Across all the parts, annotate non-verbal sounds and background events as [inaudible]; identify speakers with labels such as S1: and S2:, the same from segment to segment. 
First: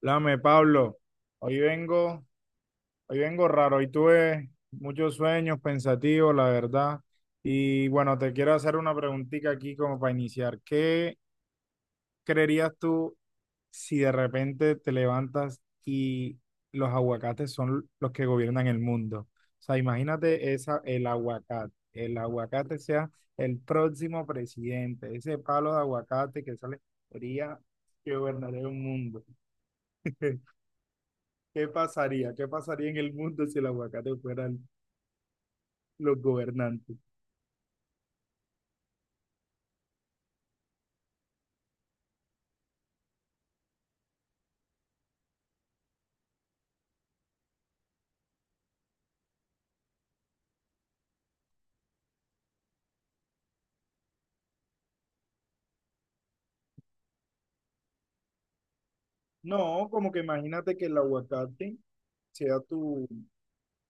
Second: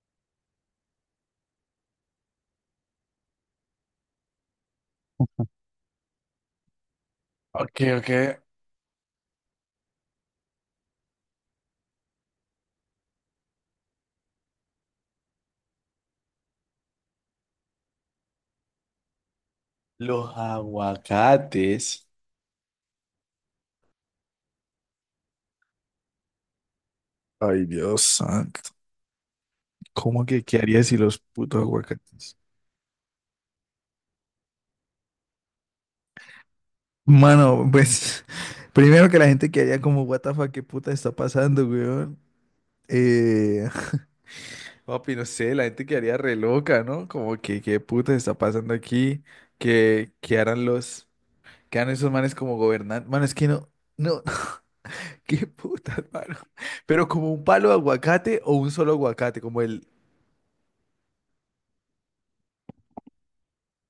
S1: Lame, Pablo, hoy vengo, hoy vengo raro, hoy tuve muchos sueños pensativos, la verdad.
S2: Ok,
S1: Y
S2: ok.
S1: bueno, te quiero hacer una preguntita aquí como para iniciar. ¿Qué creerías tú si de repente te levantas y los aguacates son los que gobiernan el mundo? O sea,
S2: Los
S1: imagínate esa, el aguacate,
S2: aguacates.
S1: el aguacate sea el próximo presidente, ese palo de aguacate que sale, sería
S2: Ay, Dios
S1: que
S2: santo.
S1: gobernaría un mundo.
S2: ¿Cómo que
S1: [laughs]
S2: qué haría si los putos
S1: ¿Qué pasaría?
S2: aguacates?
S1: ¿Qué pasaría en el mundo si el aguacate fueran los gobernantes?
S2: Mano, pues [laughs] primero que la gente que haría como, what the fuck, qué puta está pasando, weón. Eh, [laughs] papi, no sé, la gente quedaría re loca, ¿no? Como que qué puta está pasando aquí, que harán los, que harán esos manes como gobernantes. Mano, es que no, no, [laughs] qué puta, mano. Pero como un palo de aguacate o un solo aguacate, como el,
S1: No, como que imagínate que el aguacate sea tu,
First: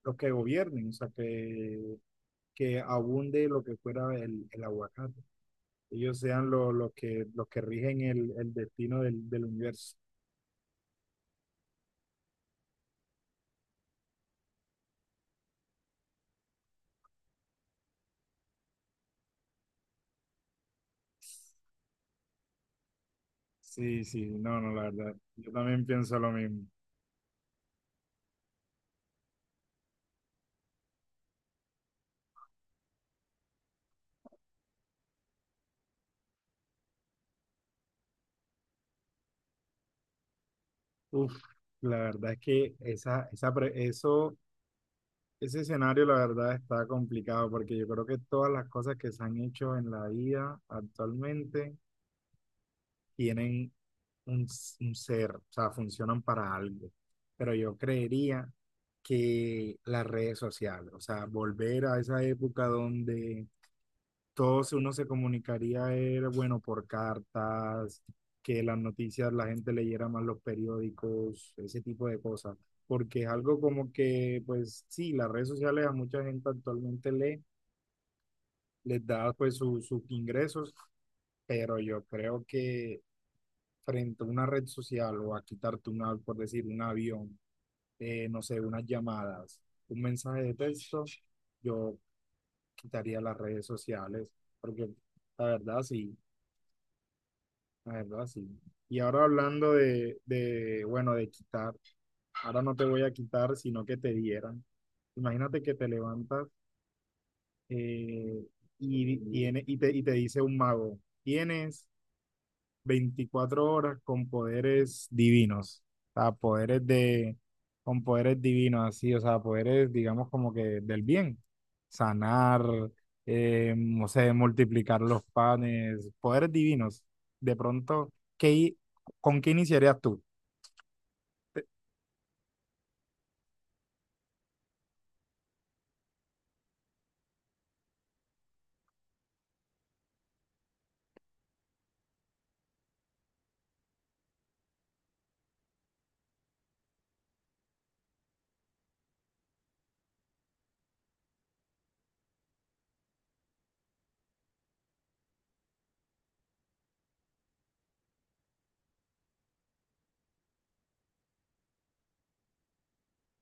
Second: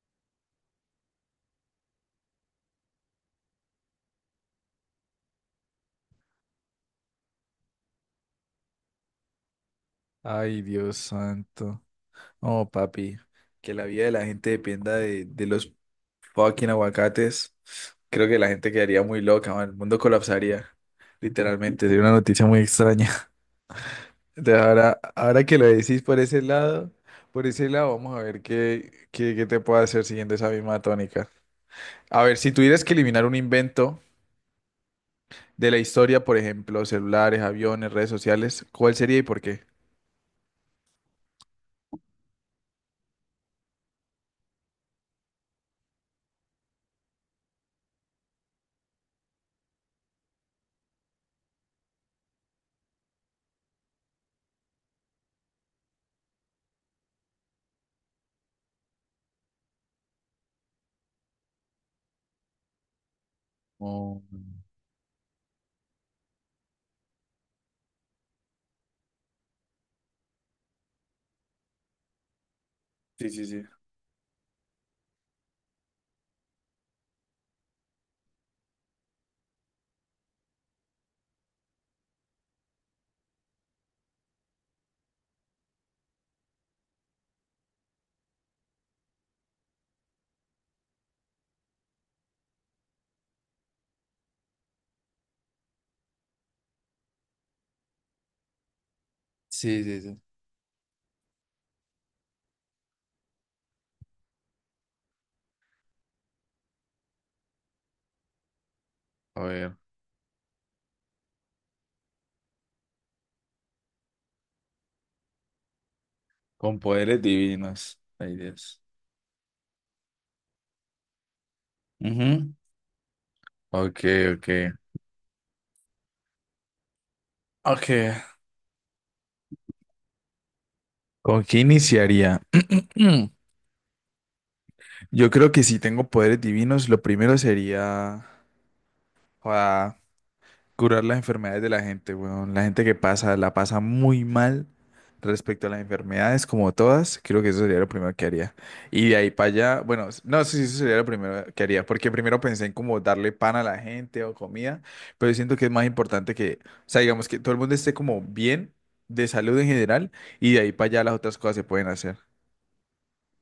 S1: los que gobiernen, o sea, que abunde lo que fuera el aguacate. Ellos sean los que rigen el destino del universo.
S2: ay, Dios santo. Oh, papi, que la vida de la gente dependa de los fucking aguacates. Creo que la gente quedaría muy loca, man. El mundo colapsaría. Literalmente, sería una noticia muy extraña. [laughs]
S1: Sí, sí, no,
S2: Entonces,
S1: no, la
S2: ahora,
S1: verdad.
S2: ahora
S1: Yo
S2: que lo
S1: también
S2: decís
S1: pienso lo mismo.
S2: por ese lado, vamos a ver qué, qué, qué te puedo hacer siguiendo esa misma tónica. A ver, si tuvieras que eliminar un invento de la historia, por ejemplo, celulares, aviones, redes sociales, ¿cuál sería y por qué?
S1: Uf, la verdad es que esa, eso... Ese escenario, la verdad, está complicado porque yo creo que todas las cosas que se han hecho en la IA actualmente tienen un, un ser, o sea, funcionan para algo. Pero yo creería que las redes sociales, o sea, volver a esa época donde
S2: Oh.
S1: uno se comunicaría era, bueno, por cartas, que las noticias la gente leyera más los periódicos, ese tipo de cosas, porque es
S2: Sí, sí,
S1: algo
S2: sí.
S1: como que, pues sí, las redes sociales a mucha gente actualmente lee, les da pues sus ingresos, pero yo creo que frente a una red social o a quitarte una, por decir, un avión, no sé, unas llamadas, un mensaje de texto, yo quitaría las redes sociales, porque la verdad sí, la verdad sí. Y ahora hablando
S2: Sí, sí, sí.
S1: bueno, de quitar, ahora no te voy a quitar, sino que te dieran. Imagínate que te levantas eh, y,
S2: A ver.
S1: y te dice un mago, tienes 24 horas con poderes divinos, o sea,
S2: Con
S1: poderes
S2: poderes
S1: de,
S2: divinos.
S1: con
S2: Ay,
S1: poderes
S2: Dios.
S1: divinos así, o sea, poderes, digamos, como que del bien,
S2: Ujú.
S1: sanar,
S2: Ok,
S1: no sé,
S2: ok.
S1: multiplicar los panes, poderes divinos. De
S2: Ok.
S1: pronto, ¿qué, i- ¿con qué iniciarías tú?
S2: ¿Con qué iniciaría? [clears throat] Yo creo que si tengo poderes divinos, lo primero sería... joda, curar las enfermedades de la gente, weón. La gente que pasa, la pasa muy mal respecto a las enfermedades, como todas, creo que eso sería lo primero que haría. Y de ahí para allá, bueno, s- no sé si eso sería lo primero que haría, porque primero pensé en como darle pan a la gente o comida, pero yo siento que es más importante que, o sea, digamos que todo el mundo esté como bien de salud en general, y de ahí para allá las otras cosas se pueden hacer.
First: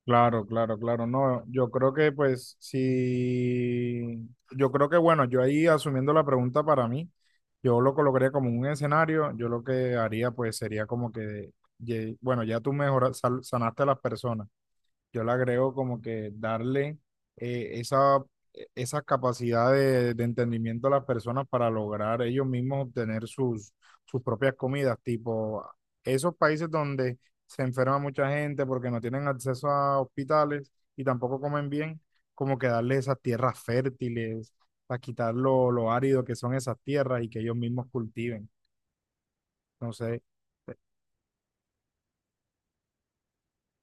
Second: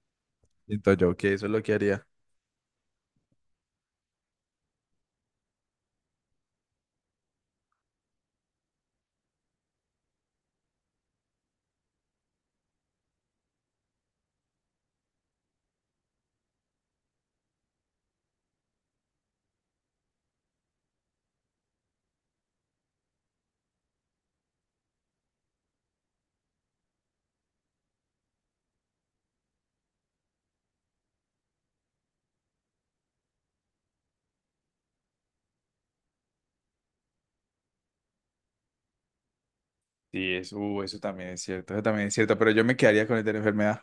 S1: Claro, claro,
S2: Siento
S1: claro.
S2: yo que
S1: No,
S2: eso es lo
S1: yo
S2: que
S1: creo
S2: haría.
S1: que pues sí. Yo creo que bueno, yo ahí asumiendo la pregunta para mí, yo lo colocaría como un escenario, yo lo que haría pues sería como que, bueno, ya tú mejoras, sanaste a las personas, yo le agrego como que darle eh, esa, esa capacidad de entendimiento a las personas para lograr ellos mismos obtener sus, sus propias comidas, tipo esos países donde se enferma mucha gente porque no tienen acceso a hospitales y tampoco comen bien, como que darle esas tierras fértiles, para quitar lo árido que son esas tierras y que ellos mismos cultiven. Entonces
S2: Sí, eso, eso también es cierto, eso también es cierto, pero yo me quedaría con el de la enfermedad.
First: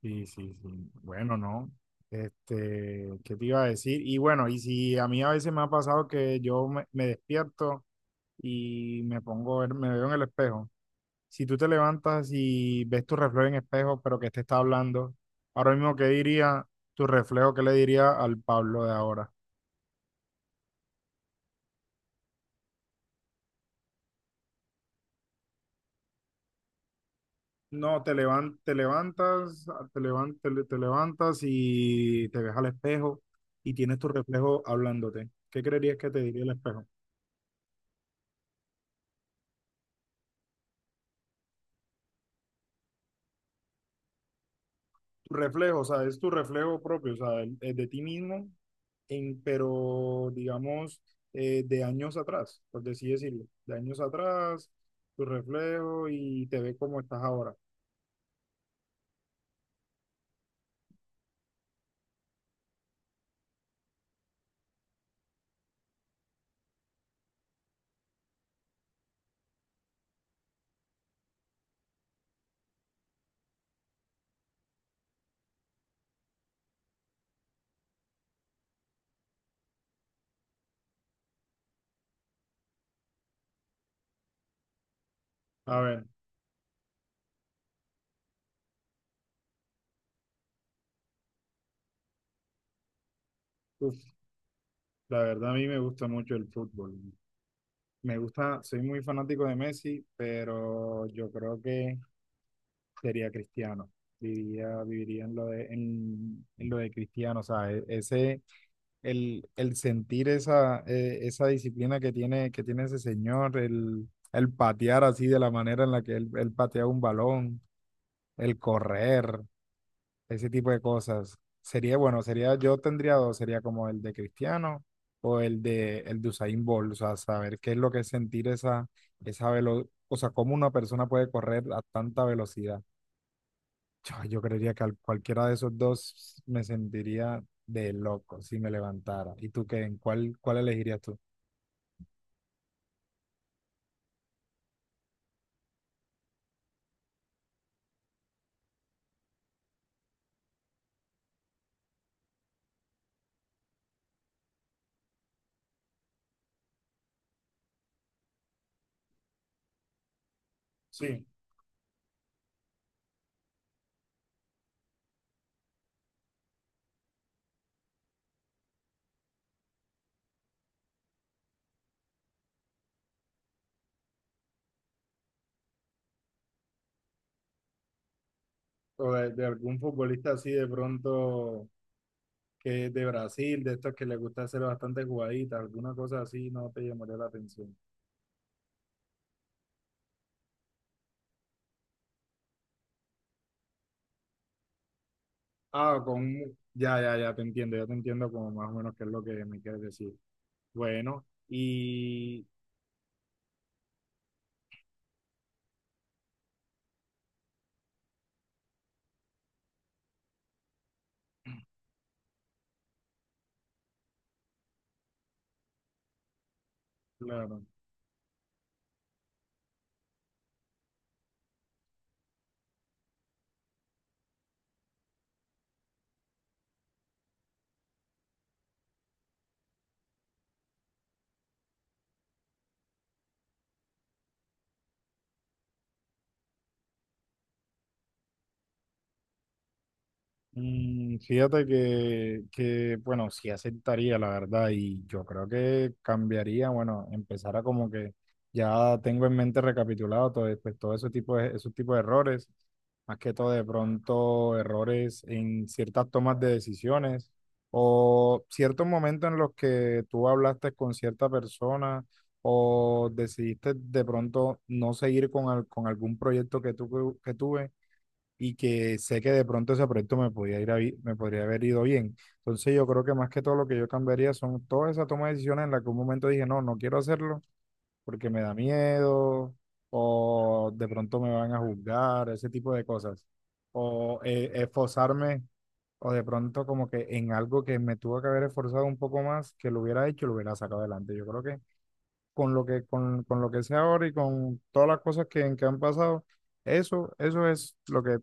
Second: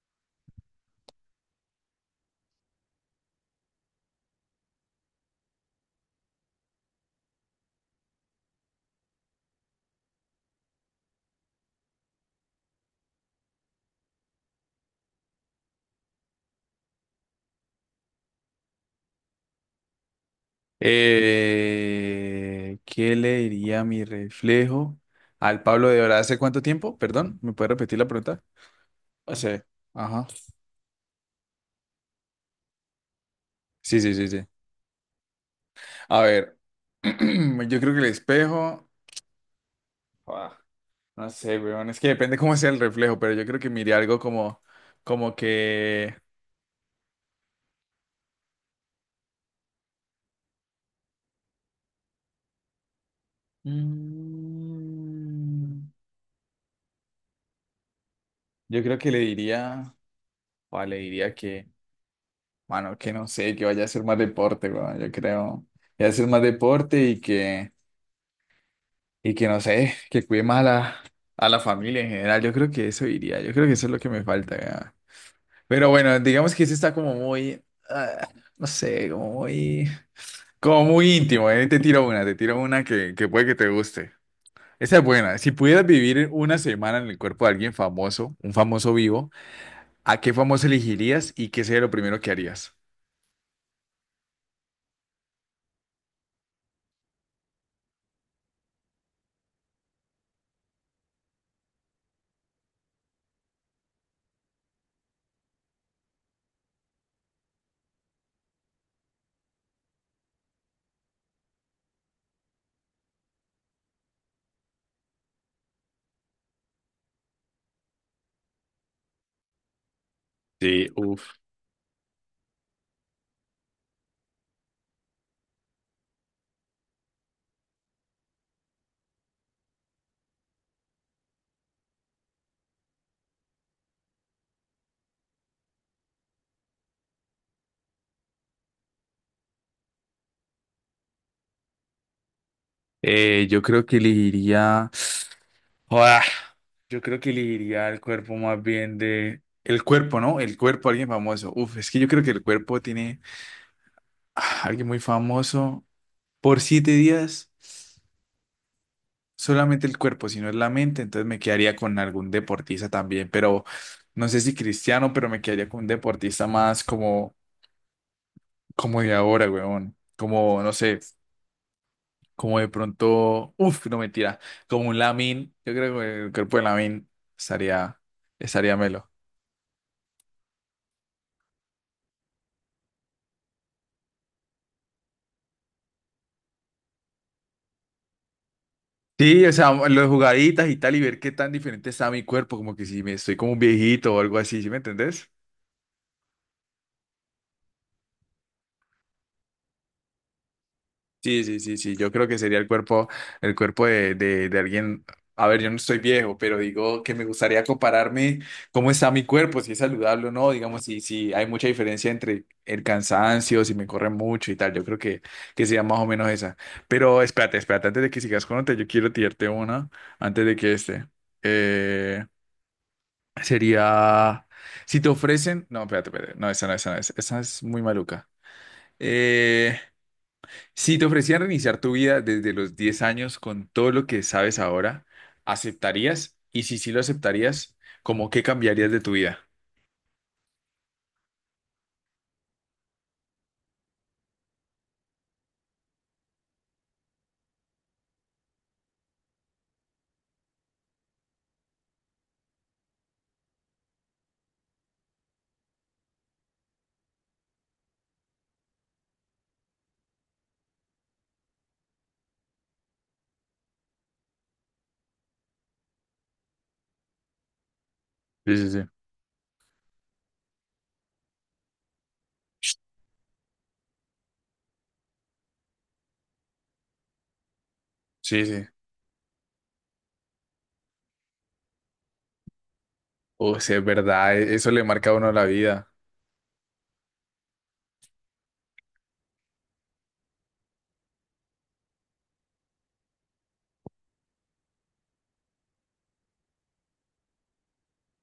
S1: sí, sí, sí. Bueno, no. Este, ¿qué te iba a decir? Y bueno, y si a mí a veces me ha pasado que me despierto y me pongo, me veo en el espejo. Si tú te levantas y ves tu reflejo en espejo, pero que te está hablando, ahora mismo, ¿qué diría tu reflejo? ¿Qué le diría al Pablo de ahora?
S2: ¿Qué le diría mi reflejo al Pablo de ahora? ¿Hace cuánto tiempo? Perdón, ¿me puede repetir
S1: No,
S2: la pregunta?
S1: te
S2: Hace,
S1: levantas,
S2: ajá.
S1: te levantas y te ves al espejo y tienes
S2: Sí,
S1: tu
S2: sí, sí, sí.
S1: reflejo hablándote. ¿Qué creerías que te
S2: A
S1: diría el
S2: ver,
S1: espejo?
S2: [clears throat] yo creo que el espejo, ah, no sé, weón, es que depende cómo sea el reflejo, pero yo creo que miré algo como,
S1: Tu
S2: como
S1: reflejo, o sea,
S2: que,
S1: es tu reflejo propio, o sea, el de ti mismo, en, pero digamos, de años atrás, por así decirlo, de años atrás, tu
S2: mm,
S1: reflejo y te ve como estás ahora.
S2: yo creo que le diría, o le diría que, mano, que no sé, que vaya a hacer más deporte, weón, yo creo, que vaya a hacer más deporte y que, y que no sé, que cuide más a la familia en general. Yo creo que eso iría, yo creo que eso es lo que me falta. Ya. Pero bueno, digamos que eso está como muy, ah, no sé, como muy íntimo. Te tiro una que puede que te guste. Esa es buena. Si
S1: A
S2: pudieras
S1: ver,
S2: vivir una semana en el cuerpo de alguien famoso, un famoso vivo, ¿a qué famoso elegirías y qué sería lo primero que harías?
S1: uf, la verdad a mí me gusta mucho el fútbol. Me gusta, soy muy fanático de Messi, pero yo creo que sería Cristiano. Viviría en lo de Cristiano, o sea, ese el sentir esa, esa disciplina que tiene ese señor, el patear así de la manera en la que él patea un balón, el correr, ese tipo de
S2: Sí, uff.
S1: cosas. Sería, bueno, sería, yo tendría dos, sería como el de Cristiano o el de Usain Bolt, o sea, saber qué es lo que es sentir esa, esa velocidad, o sea, cómo una persona puede correr a tanta velocidad. Yo creería que cualquiera de esos dos me sentiría de loco si me levantara. ¿Y tú qué? ¿En cuál, cuál elegirías tú?
S2: Yo creo que elegiría... [sniffs] Yo creo que elegiría el cuerpo más bien de... El cuerpo, ¿no? El cuerpo, alguien famoso. Uf, es que yo creo que el cuerpo tiene, alguien muy famoso. Por siete días, solamente el cuerpo, si no es la mente,
S1: Sí,
S2: entonces me quedaría con algún deportista también, pero no sé si cristiano, pero me quedaría con un deportista más como, como de ahora, weón. Como, no sé, como de pronto... Uf, no mentira. Como un Lamin. Yo creo que el cuerpo de Lamin estaría, estaría melo.
S1: o de algún futbolista así de pronto que es de Brasil, de estos que les gusta hacer bastante jugaditas, alguna cosa así, no te llamaría la atención.
S2: Sí, o sea, las jugaditas y tal, y ver qué tan diferente está mi cuerpo, como que si me estoy como un viejito o algo así, ¿sí me entendés?
S1: Ah, ya, ya, ya te entiendo como más o menos qué es lo que me quieres decir. Bueno,
S2: Sí, sí, sí, sí, yo creo que
S1: y
S2: sería el cuerpo de alguien, a ver, yo no estoy viejo, pero digo que me gustaría compararme cómo está mi cuerpo, si es saludable o no, digamos, si, si hay mucha diferencia entre el cansancio, si me corre mucho y tal, yo creo que sería más o menos esa. Pero espérate,
S1: claro.
S2: espérate, antes de que sigas con otra, yo quiero tirarte una, antes de que este. eh, Sería, si te ofrecen, no, espérate, espérate, no, esa no, esa no, esa es muy maluca. Eh, si te ofrecieran reiniciar tu vida desde los 10 años con todo lo que sabes ahora, ¿aceptarías? Y si sí lo aceptarías, ¿cómo qué cambiarías de tu vida?
S1: Mm, fíjate que, bueno, sí aceptaría, la verdad, y yo creo que cambiaría, bueno, empezara como que ya tengo en mente recapitulado todo, pues, todo ese tipo de, esos tipos de errores, más que todo de pronto errores en ciertas tomas de decisiones o ciertos momentos en los que tú hablaste con cierta persona o decidiste de pronto no seguir con, con algún proyecto que, tú, que tuve y
S2: Sí, sí, sí.
S1: que sé que de pronto ese proyecto me podía ir a bi- me podría haber ido bien. Entonces yo creo que más que todo lo que yo cambiaría son todas esas tomas de decisiones en las que un momento dije, no, no quiero hacerlo porque me
S2: Sí,
S1: da
S2: sí.
S1: miedo o de pronto me van a juzgar, ese tipo de cosas.
S2: O sea, es
S1: O
S2: verdad, e- eso le marca a uno
S1: esforzarme
S2: la vida.
S1: o de pronto como que en algo que me tuvo que haber esforzado un poco más, que lo hubiera hecho, lo hubiera sacado adelante. Yo creo que con con lo que sé ahora y con todas las cosas que han pasado, eso es lo que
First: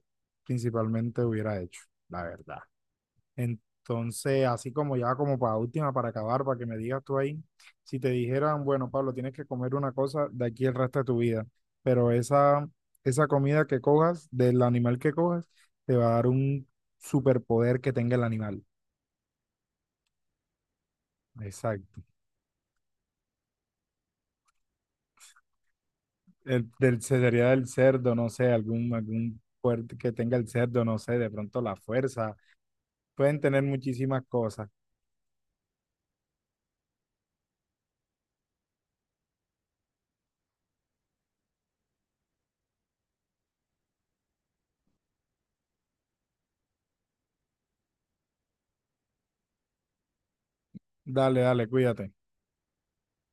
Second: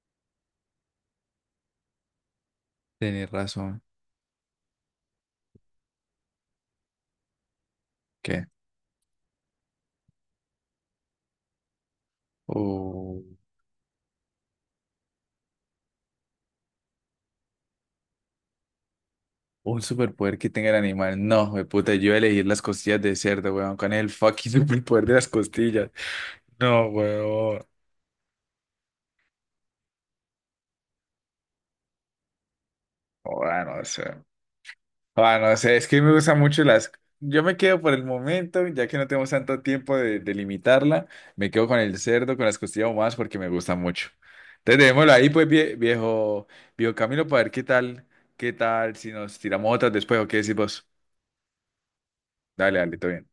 S1: principalmente hubiera hecho, la verdad.
S2: Tienes razón.
S1: Entonces, así como ya como para última, para acabar, para que me digas tú ahí, si te
S2: ¿Qué?
S1: dijeran, bueno, Pablo, tienes que comer una cosa de aquí el resto de tu vida, pero esa,
S2: O
S1: esa comida que cojas, del animal que cojas, te va a dar un superpoder que tenga el animal.
S2: un superpoder que tenga el animal. No, de puta,
S1: Exacto.
S2: yo voy a elegir las costillas de cerdo, weón. ¿Cuál es el fucking [laughs] superpoder de las costillas? No,
S1: Sería
S2: huevo.
S1: del cerdo, no sé, algún, algún fuerte que tenga el cerdo, no sé, de pronto la fuerza. Pueden tener
S2: Ah, no sé.
S1: muchísimas cosas.
S2: Ah, no sé. Es que me gustan mucho las. Yo me quedo por el momento, ya que no tenemos tanto tiempo de limitarla. Me quedo con el cerdo, con las costillas más porque me gusta mucho. Entonces, dejémoslo ahí, pues, vie- viejo, viejo Camilo, para ver qué tal, si nos tiramos otras después o qué decís vos.
S1: Dale, dale, cuídate.
S2: Dale, dale, todo bien.